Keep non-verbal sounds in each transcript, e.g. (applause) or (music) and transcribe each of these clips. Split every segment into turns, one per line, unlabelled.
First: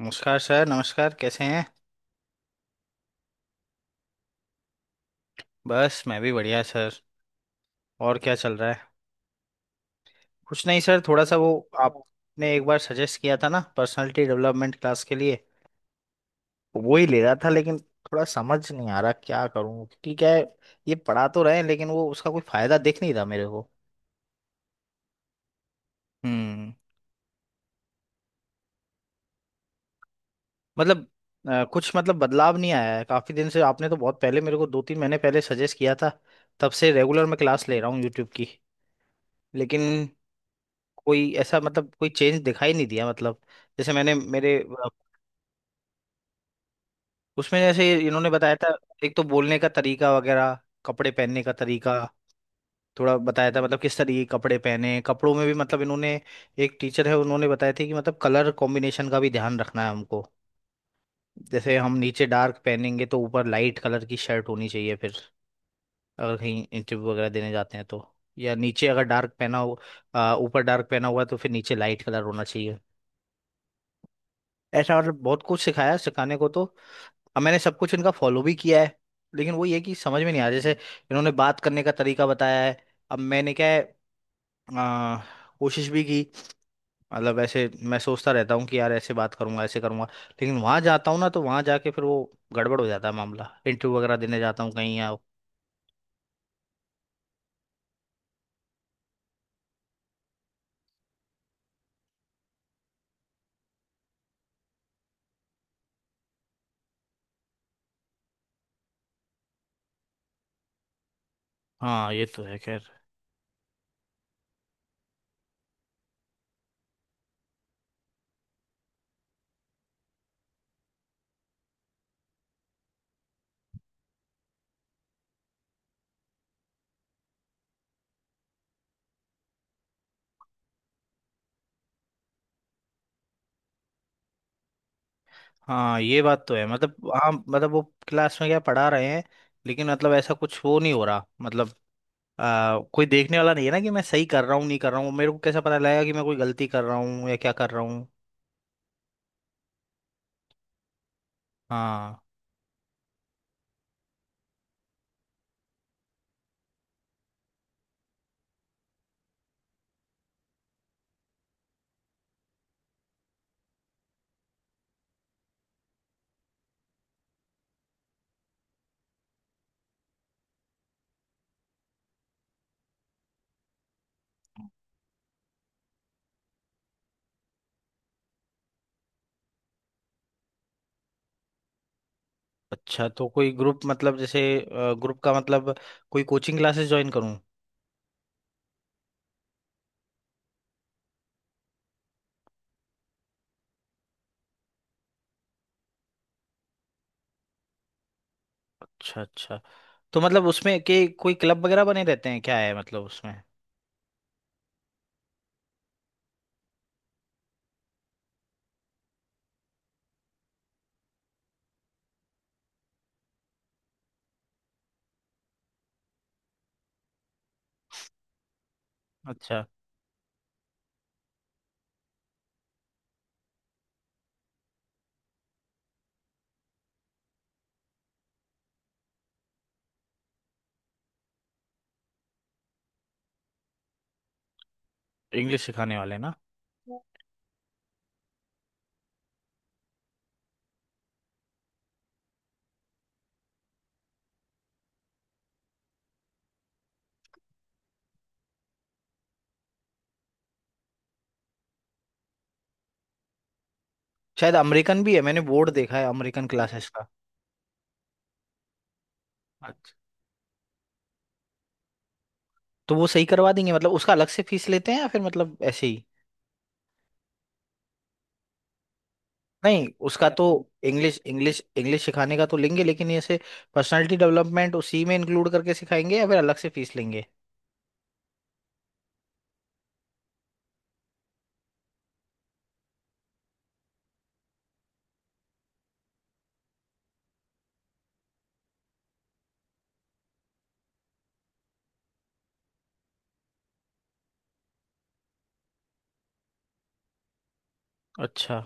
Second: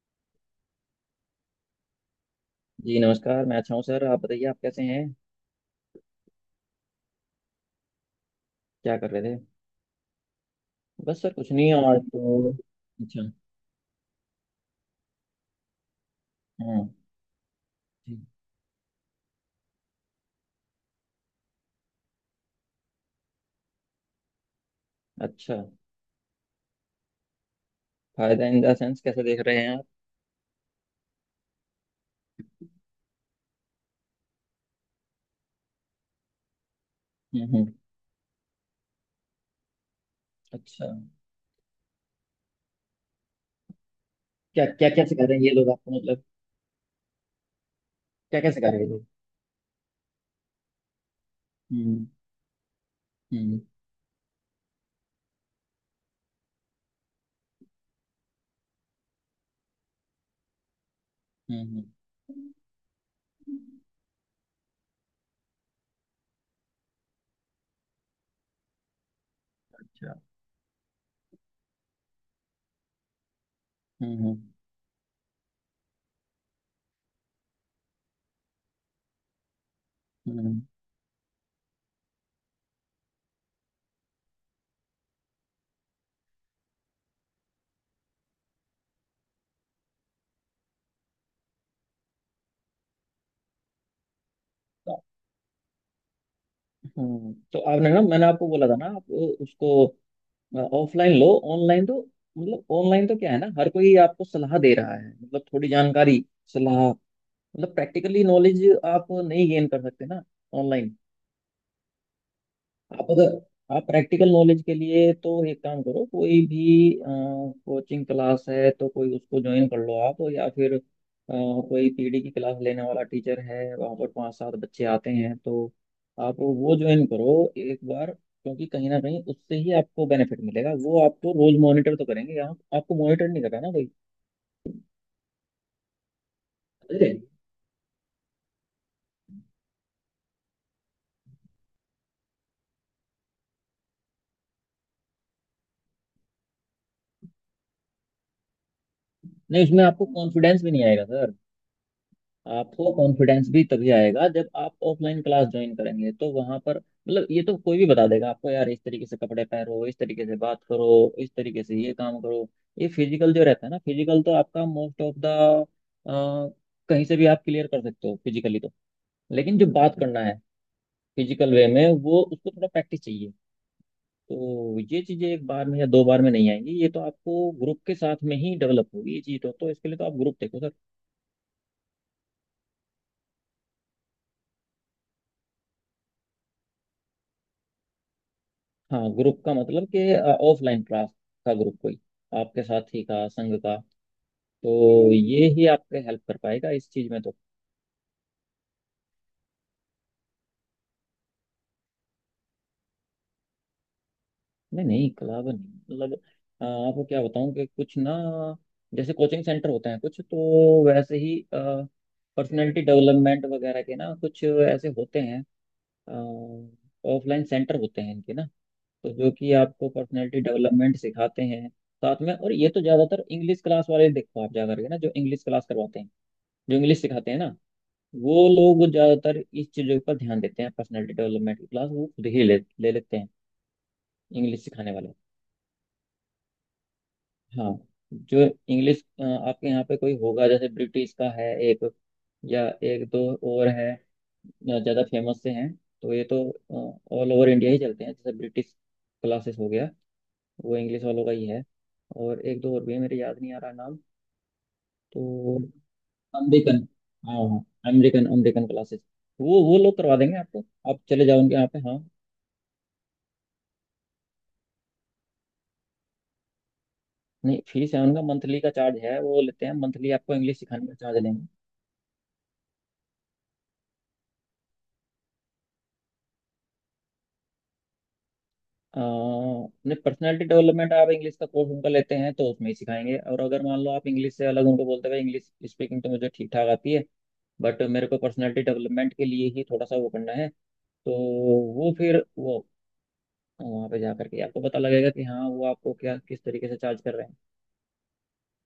नमस्कार सर। नमस्कार, कैसे हैं?
जी नमस्कार। मैं अच्छा हूँ सर, आप बताइए, आप कैसे हैं?
बस, मैं भी बढ़िया सर। और क्या चल रहा है?
क्या कर रहे थे?
कुछ नहीं सर,
बस
थोड़ा
सर
सा वो।
कुछ नहीं और, तो
आपने एक बार सजेस्ट
अच्छा।
किया था ना पर्सनालिटी डेवलपमेंट क्लास के लिए, तो
हाँ।
वो ही ले रहा था, लेकिन
जी।
थोड़ा समझ नहीं आ रहा क्या करूं, क्योंकि क्या है, ये पढ़ा तो रहे हैं लेकिन वो उसका कोई फायदा दिख नहीं रहा मेरे को।
अच्छा।
हम्म।
फायदा इन द सेंस कैसे देख रहे हैं आप?
मतलब कुछ मतलब बदलाव नहीं आया है काफी दिन से। आपने तो बहुत पहले मेरे को दो तीन महीने पहले सजेस्ट किया था। तब से रेगुलर मैं
हम्म,
क्लास
हम्म।
ले रहा हूँ यूट्यूब की। लेकिन
अच्छा।
कोई ऐसा मतलब कोई चेंज दिखाई नहीं दिया। मतलब जैसे मैंने मेरे
क्या
अ,
क्या क्या सिखा रहे हैं ये लोग आपको, मतलब?
उसमें जैसे इन्होंने
क्या क्या
बताया
सिखा
था,
रहे हैं ये लोग?
एक तो बोलने का तरीका वगैरह, कपड़े पहनने का तरीका।
हम्म,
थोड़ा बताया था
हम्म।
मतलब किस तरीके के कपड़े पहने। कपड़ों में भी मतलब इन्होंने, एक टीचर है उन्होंने बताया थे कि मतलब कलर कॉम्बिनेशन का भी ध्यान रखना है हमको।
हम्म,
जैसे
हम्म।
हम नीचे डार्क पहनेंगे तो ऊपर लाइट कलर की शर्ट होनी चाहिए। फिर अगर कहीं इंटरव्यू वगैरह देने जाते हैं तो, या नीचे अगर डार्क पहना हो,
अच्छा।
ऊपर डार्क पहना हुआ है, तो फिर नीचे लाइट कलर होना चाहिए।
हम्म, हम्म,
ऐसा मतलब बहुत कुछ सिखाया, सिखाने को तो। अब मैंने सब कुछ इनका फॉलो भी किया है। लेकिन वो ये कि समझ में नहीं आया।
हम्म।
जैसे इन्होंने बात करने का तरीका बताया है, अब मैंने क्या है, अ, कोशिश भी की। मतलब ऐसे मैं सोचता रहता हूँ कि यार ऐसे बात करूंगा, ऐसे करूंगा, लेकिन वहां जाता हूँ ना तो वहां जाके फिर वो गड़बड़ हो जाता है मामला। इंटरव्यू वगैरह देने जाता हूँ
तो।
कहीं या।
तो आपने, ना मैंने आपको बोला था ना, आप उसको ऑफलाइन लो। ऑनलाइन तो, मतलब ऑनलाइन तो क्या है ना, हर कोई आपको सलाह दे रहा है, मतलब थोड़ी जानकारी, सलाह। मतलब प्रैक्टिकली नॉलेज आप नहीं गेन कर सकते ना ऑनलाइन।
हाँ ये तो है खैर।
आप अगर, आप प्रैक्टिकल नॉलेज के लिए तो एक काम करो, कोई भी कोचिंग क्लास है तो कोई उसको ज्वाइन कर लो आप, या फिर कोई पीडी की क्लास लेने वाला टीचर है, वहाँ पर 5-7 बच्चे आते हैं, तो आप वो ज्वाइन करो एक बार, क्योंकि कहीं ना कहीं उससे ही आपको बेनिफिट मिलेगा। वो आपको रोज मॉनिटर तो करेंगे, यहाँ आपको मॉनिटर नहीं कर रहा ना कोई।
हाँ ये बात तो है
अरे!
मतलब। हाँ मतलब वो, क्लास में क्या पढ़ा रहे हैं, लेकिन मतलब ऐसा कुछ वो नहीं हो रहा। मतलब कोई देखने वाला नहीं है ना कि मैं सही कर रहा हूँ नहीं कर रहा हूँ। मेरे को कैसे पता लगेगा कि मैं कोई गलती कर रहा हूँ या क्या कर रहा हूँ?
नहीं, उसमें आपको कॉन्फिडेंस भी नहीं आएगा सर।
हाँ।
आपको कॉन्फिडेंस भी तभी आएगा जब आप ऑफलाइन क्लास ज्वाइन करेंगे, तो वहां पर मतलब ये तो कोई भी बता देगा आपको यार, इस तरीके से कपड़े पहनो, इस तरीके से बात करो, इस तरीके से ये काम करो। ये फिजिकल जो रहता है ना, फिजिकल तो आपका मोस्ट ऑफ द, कहीं से भी आप क्लियर कर सकते हो फिजिकली तो, लेकिन जो बात करना है फिजिकल वे में, वो उसको थोड़ा प्रैक्टिस चाहिए। तो ये चीजें एक बार में या दो बार में नहीं आएंगी, ये तो आपको ग्रुप के साथ में ही डेवलप होगी ये चीज तो इसके लिए तो आप ग्रुप देखो सर।
अच्छा, तो कोई ग्रुप, मतलब जैसे ग्रुप का मतलब कोई कोचिंग क्लासेस ज्वाइन करूँ?
हाँ, ग्रुप का मतलब कि ऑफलाइन क्लास का ग्रुप कोई, आपके साथी का संघ का। तो ये ही आपके हेल्प कर पाएगा इस चीज में तो।
अच्छा, अच्छा। तो मतलब उसमें के कोई क्लब वगैरह बने रहते हैं क्या है, मतलब उसमें?
नहीं नहीं, क्लब नहीं, मतलब आपको क्या बताऊं कि कुछ ना, जैसे कोचिंग सेंटर होते हैं कुछ, तो वैसे ही पर्सनैलिटी डेवलपमेंट वगैरह के ना कुछ ऐसे होते हैं, ऑफलाइन सेंटर होते हैं इनके ना, तो जो कि
अच्छा।
आपको पर्सनैलिटी डेवलपमेंट सिखाते हैं साथ में। और ये तो ज्यादातर इंग्लिश क्लास वाले, देखो आप जा करके ना, जो इंग्लिश क्लास करवाते हैं, जो इंग्लिश सिखाते हैं ना, वो लोग ज्यादातर इस चीजों पर ध्यान देते हैं। पर्सनालिटी डेवलपमेंट की क्लास वो खुद ही ले ले लेते हैं, इंग्लिश सिखाने वाले।
इंग्लिश सिखाने वाले ना?
हाँ, जो इंग्लिश आपके यहाँ पे कोई होगा, जैसे ब्रिटिश का है एक, या एक दो और है, ज्यादा फेमस से हैं, तो ये तो ऑल ओवर इंडिया ही चलते हैं। जैसे ब्रिटिश क्लासेस हो गया, वो इंग्लिश वालों का ही है। और एक दो और भी है, मेरे याद नहीं आ रहा नाम।
शायद अमेरिकन भी है, मैंने
तो
बोर्ड देखा है अमेरिकन
अमेरिकन,
क्लासेस का।
हाँ हाँ, अमेरिकन, अमेरिकन क्लासेस, वो
अच्छा,
लोग करवा देंगे आपको। आप चले जाओ उनके यहाँ पे। हाँ,
तो वो सही करवा देंगे? मतलब उसका अलग से फीस लेते हैं या फिर मतलब ऐसे ही?
नहीं फीस है उनका, मंथली का चार्ज है वो लेते हैं,
नहीं
मंथली
उसका
आपको
तो,
इंग्लिश सिखाने का
इंग्लिश
चार्ज लेंगे।
इंग्लिश इंग्लिश सिखाने का तो लेंगे, लेकिन ऐसे पर्सनालिटी डेवलपमेंट उसी में इंक्लूड करके सिखाएंगे या फिर अलग से फीस लेंगे?
नहीं, पर्सनैलिटी डेवलपमेंट, आप इंग्लिश का कोर्स उनका लेते हैं तो उसमें ही सिखाएंगे। और अगर मान लो आप इंग्लिश से अलग उनको बोलते हैं इंग्लिश स्पीकिंग तो मुझे ठीक ठाक आती है, बट मेरे को पर्सनैलिटी डेवलपमेंट के लिए ही थोड़ा सा वो करना है, तो वो फिर वो वहाँ पे जा करके आपको पता लगेगा कि हाँ वो आपको क्या किस तरीके से चार्ज कर रहे हैं।
अच्छा।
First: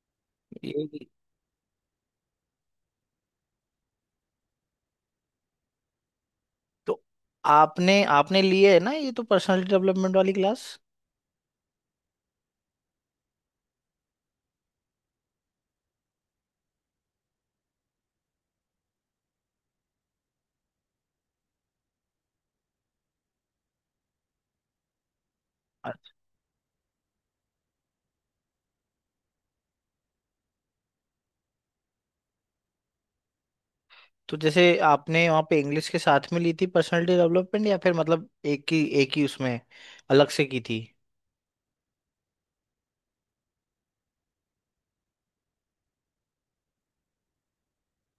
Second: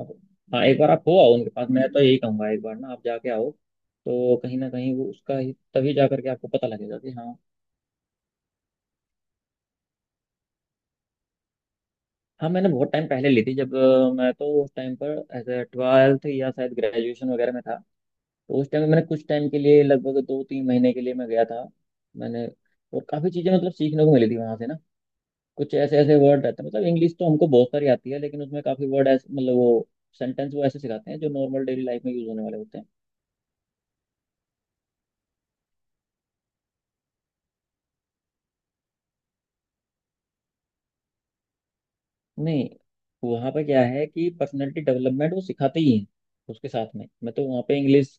आप- हाँ, एक
ये
बार आप
भी-
हो आओ उनके पास। मैं तो यही कहूंगा, एक बार ना आप जाके आओ, तो कहीं ना कहीं वो उसका ही, तभी जा करके आपको पता
तो
लगेगा कि हाँ।
आपने आपने लिए है ना ये तो पर्सनालिटी डेवलपमेंट वाली क्लास?
हाँ, मैंने बहुत टाइम पहले ली थी, जब मैं तो उस टाइम पर एज ए ट्वेल्थ या शायद ग्रेजुएशन वगैरह में था। तो उस टाइम मैंने कुछ टाइम के लिए, लगभग 2-3 महीने के लिए मैं गया था मैंने, और काफ़ी चीज़ें मतलब सीखने को मिली थी वहाँ से ना। कुछ ऐसे
अच्छा।
ऐसे वर्ड रहते हैं, मतलब इंग्लिश तो हमको बहुत सारी आती है, लेकिन उसमें काफ़ी वर्ड ऐसे, मतलब वो सेंटेंस वो ऐसे सिखाते हैं जो नॉर्मल डेली लाइफ में यूज होने वाले होते हैं।
तो जैसे आपने वहाँ पे इंग्लिश के साथ में ली थी पर्सनालिटी डेवलपमेंट, या फिर मतलब एक ही, एक ही उसमें अलग से की थी?
नहीं, वहाँ पे क्या है कि पर्सनैलिटी डेवलपमेंट वो सिखाते ही हैं, उसके साथ में। मैं तो वहाँ पे इंग्लिश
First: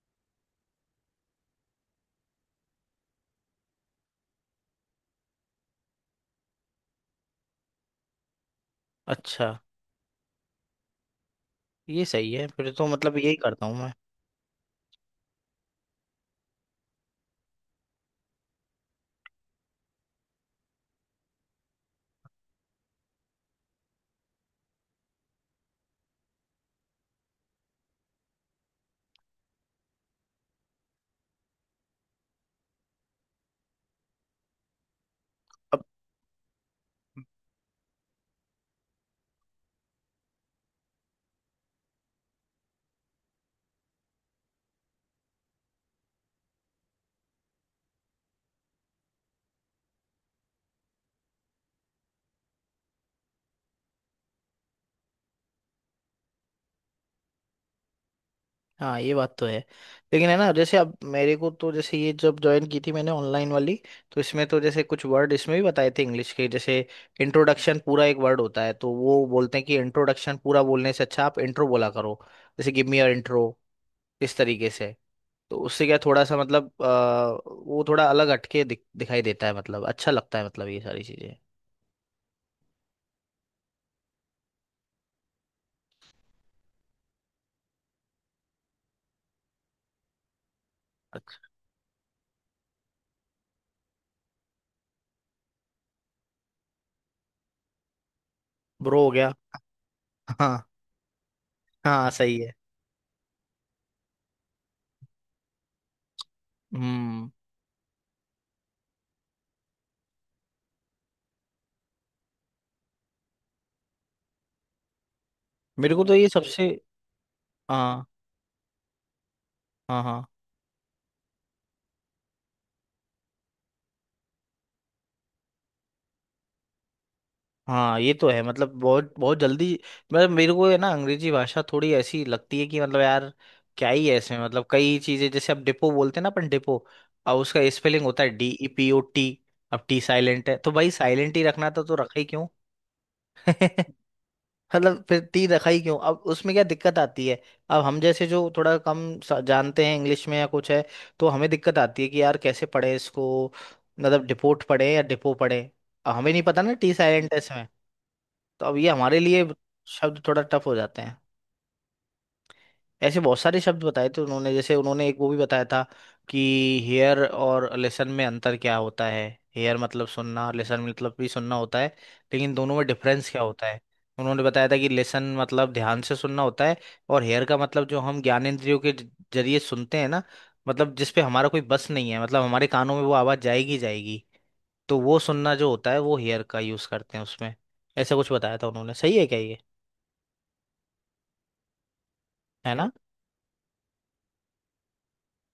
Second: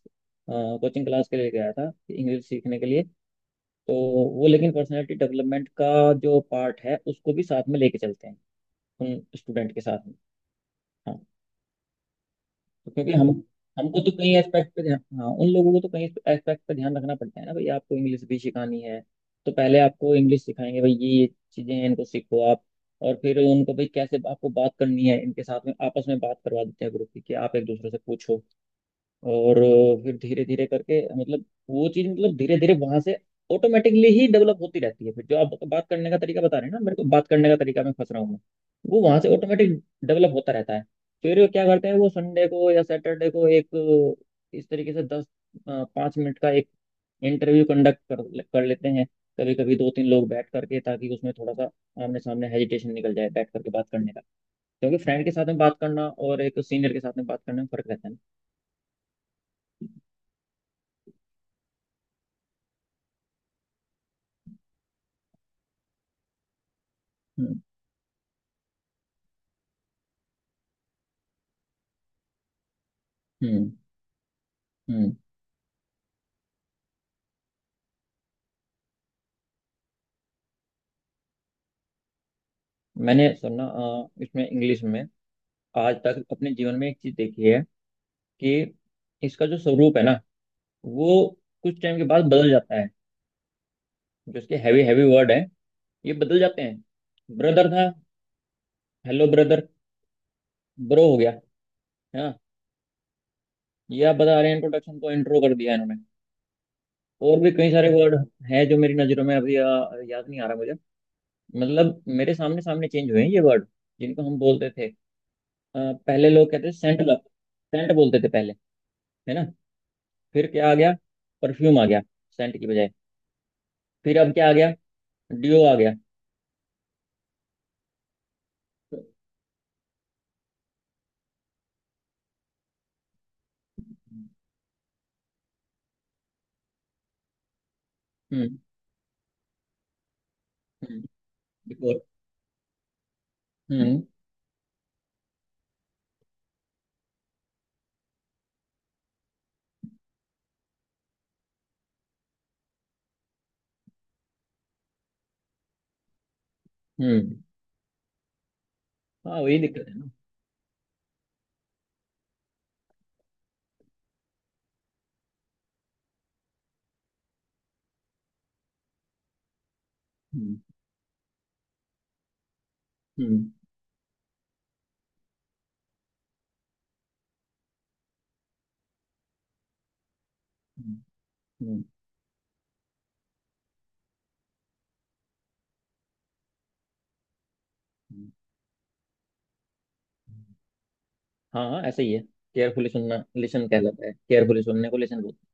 कोचिंग क्लास के लिए गया था, इंग्लिश सीखने के लिए, तो वो, लेकिन पर्सनैलिटी डेवलपमेंट का जो पार्ट है, उसको भी साथ में लेके चलते हैं उन
अच्छा,
स्टूडेंट के साथ में। हाँ,
ये सही है फिर तो।
तो क्योंकि
मतलब
हम,
यही करता हूँ मैं।
हमको तो कई एस्पेक्ट पे ध्यान, हाँ, उन लोगों को तो कई एस्पेक्ट पे ध्यान रखना पड़ता है ना भाई। आपको इंग्लिश भी सिखानी है, तो पहले आपको इंग्लिश सिखाएंगे, भाई ये चीजें हैं, इनको सीखो आप। और फिर उनको, भाई कैसे आपको बात करनी है, इनके साथ में आपस में बात करवा देते हैं ग्रुप की, कि आप एक दूसरे से पूछो। और फिर धीरे धीरे करके, मतलब वो चीज मतलब धीरे धीरे वहां से ऑटोमेटिकली ही डेवलप होती रहती है। फिर जो आप बात करने का तरीका बता रहे हैं ना, मेरे को बात करने का तरीका मैं फंस रहा हूँ मैं, वो वहां से ऑटोमेटिक डेवलप होता रहता है। फिर क्या करते हैं वो, संडे को या सैटरडे को एक इस तरीके से 10-5 मिनट का एक इंटरव्यू कंडक्ट कर कर लेते हैं, कभी कभी 2-3 लोग बैठ करके, ताकि उसमें थोड़ा सा आमने सामने हेजिटेशन निकल जाए बैठ करके बात करने का, क्योंकि फ्रेंड के साथ में बात करना और एक सीनियर के साथ में बात करने में फर्क रहता है ना।
हाँ ये बात तो है। लेकिन है ना जैसे अब मेरे को तो, जैसे ये जब ज्वाइन की थी मैंने ऑनलाइन वाली, तो इसमें तो जैसे कुछ वर्ड इसमें भी बताए थे इंग्लिश के। जैसे
हम्म,
इंट्रोडक्शन पूरा एक वर्ड होता है, तो वो बोलते हैं कि इंट्रोडक्शन पूरा बोलने से अच्छा आप इंट्रो बोला करो। जैसे गिव मी योर इंट्रो,
हम्म,
इस तरीके से।
हम्म।
तो उससे क्या, थोड़ा सा मतलब वो थोड़ा अलग हटके दिखाई देता है। मतलब अच्छा लगता है मतलब ये सारी चीजें।
मैंने सुना इसमें इंग्लिश में आज तक अपने जीवन में एक चीज देखी है, कि इसका जो स्वरूप है ना, वो कुछ टाइम के बाद बदल जाता है। जो इसके हैवी हैवी वर्ड है, ये बदल जाते हैं। ब्रदर था,
ब्रो हो
हेलो
गया।
ब्रदर,
(laughs) हाँ।
ब्रो हो गया।
हाँ
है ना।
सही है।
ये आप बता रहे हैं, इंट्रोडक्शन को इंट्रो कर दिया इन्होंने।
हम्म।
और भी कई सारे वर्ड हैं जो मेरी नजरों में अभी याद नहीं आ रहा मुझे। मतलब मेरे सामने सामने चेंज हुए हैं ये वर्ड जिनको हम बोलते थे।
मेरे को तो ये
पहले लोग कहते
सबसे।
थे, सेंट सेंट
हाँ।
बोलते थे पहले, है ना।
हाँ, हाँ।
फिर क्या आ गया? परफ्यूम आ गया सेंट की बजाय। फिर अब क्या आ गया? डियो आ गया।
हाँ ये तो है। मतलब बहुत बहुत जल्दी। मतलब मेरे को है ना, अंग्रेजी भाषा थोड़ी ऐसी लगती है कि मतलब यार क्या ही है इसमें। मतलब कई चीजें, जैसे अब डिपो बोलते हैं ना, अपन डिपो, अब उसका स्पेलिंग होता है D
hmm,
E P O T अब टी साइलेंट है तो भाई
हम्म।
साइलेंट ही रखना था तो
decor,
रखा ही क्यों?
हम्म,
(laughs) मतलब फिर तीर रखा ही क्यों? अब उसमें क्या दिक्कत आती है? अब हम जैसे जो थोड़ा कम सा- जानते हैं इंग्लिश में या कुछ है, तो हमें दिक्कत आती है कि यार कैसे पढ़े इसको, मतलब डिपोट पढ़े या डिपो पढ़े? अब हमें नहीं पता ना टी साइलेंट है
हम्म।
इसमें, तो अब ये हमारे
हाँ,
लिए
वही दिक्कत है ना।
शब्द थोड़ा टफ हो जाते हैं। ऐसे बहुत सारे शब्द बताए थे उन्होंने। जैसे उन्होंने एक वो भी बताया था कि हेयर और लिसन में अंतर क्या होता है। हेयर मतलब सुनना,
हम्म,
लिसन मतलब भी सुनना होता है, लेकिन दोनों में डिफरेंस क्या
हम्म,
होता है। उन्होंने बताया था कि लिसन मतलब ध्यान से सुनना होता है, और हेयर का मतलब जो हम ज्ञान इंद्रियों के जरिए सुनते हैं ना,
हम्म,
मतलब जिस पे हमारा कोई
हम्म।
बस नहीं है, मतलब हमारे कानों में वो आवाज जाएगी ही जाएगी, तो वो सुनना जो होता है वो हेयर का यूज करते हैं उसमें। ऐसा
हम्म।
कुछ बताया था उन्होंने। सही है क्या ये?
हाँ हाँ, ऐसा ही है।
है
केयरफुली
ना।
सुनना लिसन कहलाता है, केयरफुली सुनने को लिसन बोलते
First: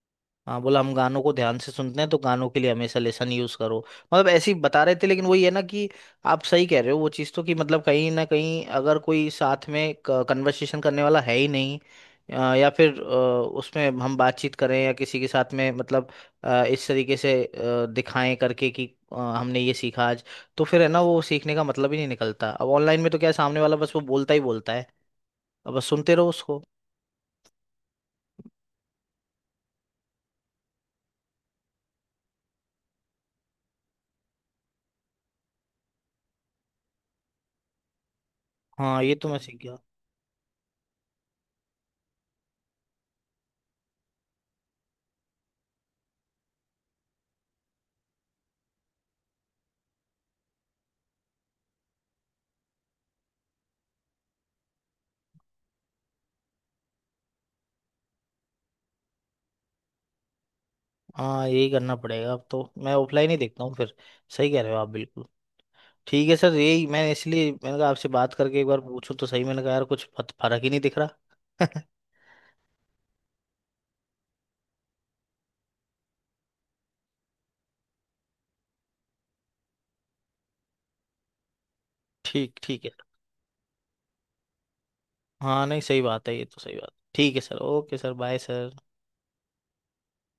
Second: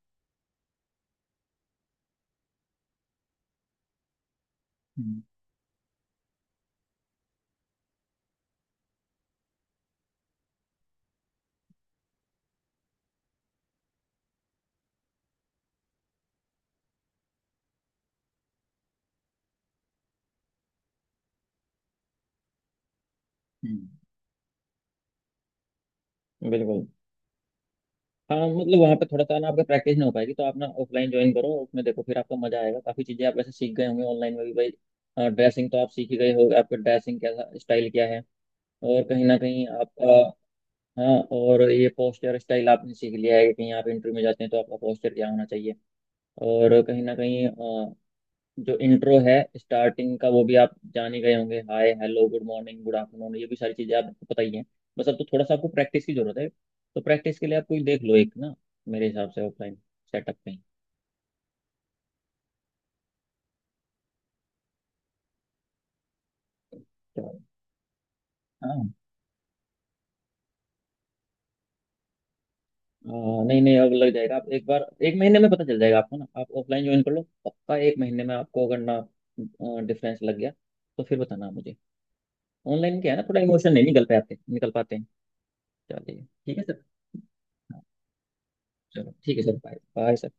हाँ बोला हम गानों को ध्यान से सुनते हैं, तो गानों के लिए हमेशा लेसन यूज करो। मतलब ऐसे ही बता रहे
हैं।
थे।
हम्म,
लेकिन वही है ना कि, आप सही कह रहे हो वो चीज़ तो, कि मतलब कहीं ना कहीं अगर कोई साथ में कन्वर्सेशन करने वाला है ही नहीं, या फिर उसमें हम बातचीत करें या किसी के साथ में मतलब इस तरीके से दिखाएं करके कि हमने ये सीखा आज, तो फिर है ना वो सीखने का मतलब ही नहीं निकलता। अब ऑनलाइन में तो क्या है, सामने वाला
हम्म।
बस वो बोलता ही बोलता है, अब बस सुनते रहो उसको।
बिल्कुल। हाँ, मतलब वहाँ पे थोड़ा सा ना आपका प्रैक्टिस नहीं हो पाएगी, तो आप ना ऑफलाइन ज्वाइन करो, उसमें देखो, फिर आपको मजा आएगा। काफी चीजें आप वैसे सीख गए होंगे ऑनलाइन में भी भाई। ड्रेसिंग तो आप सीख ही गए हो, आपका ड्रेसिंग कैसा स्टाइल क्या है,
हाँ
और
ये
कहीं
तो
ना
मैं सीख
कहीं
गया।
आपका, हाँ, और ये पोस्चर स्टाइल आपने सीख लिया है, कि कहीं आप इंटरव्यू में जाते हैं तो आपका पोस्चर क्या होना चाहिए। और कहीं ना कहीं जो इंट्रो है स्टार्टिंग का, वो भी आप जान ही गए होंगे, hi hello good morning good afternoon, ये भी सारी चीज़ें आपको पता ही हैं। बस अब तो थोड़ा सा आपको प्रैक्टिस की जरूरत है, तो प्रैक्टिस के लिए आप कोई देख लो एक ना, मेरे हिसाब से ऑफलाइन सेटअप कहीं।
हाँ यही करना पड़ेगा। अब तो मैं ऑफलाइन ही देखता हूँ फिर। सही कह रहे हो आप बिल्कुल। ठीक है सर, यही मैं
तो,
इसलिए मैंने कहा आपसे बात करके एक बार
हाँ।
पूछूं तो सही, मैंने कहा यार कुछ फर्क ही नहीं दिख रहा।
हाँ, नहीं नहीं, अब लग जाएगा। आप एक बार, एक महीने में पता चल जाएगा आपको ना। आप ऑफलाइन ज्वाइन कर लो, पक्का एक महीने में आपको अगर ना डिफरेंस लग गया तो फिर बताना मुझे।
(laughs) ठीक, ठीक है।
ऑनलाइन क्या है ना, थोड़ा इमोशन नहीं निकल पाते हैं।
हाँ नहीं, सही
चलिए
बात है ये
ठीक
तो,
है
सही
सर।
बात। ठीक है सर।
हाँ,
ओके सर। Bye sir.
चलो ठीक है सर, बाय बाय सर।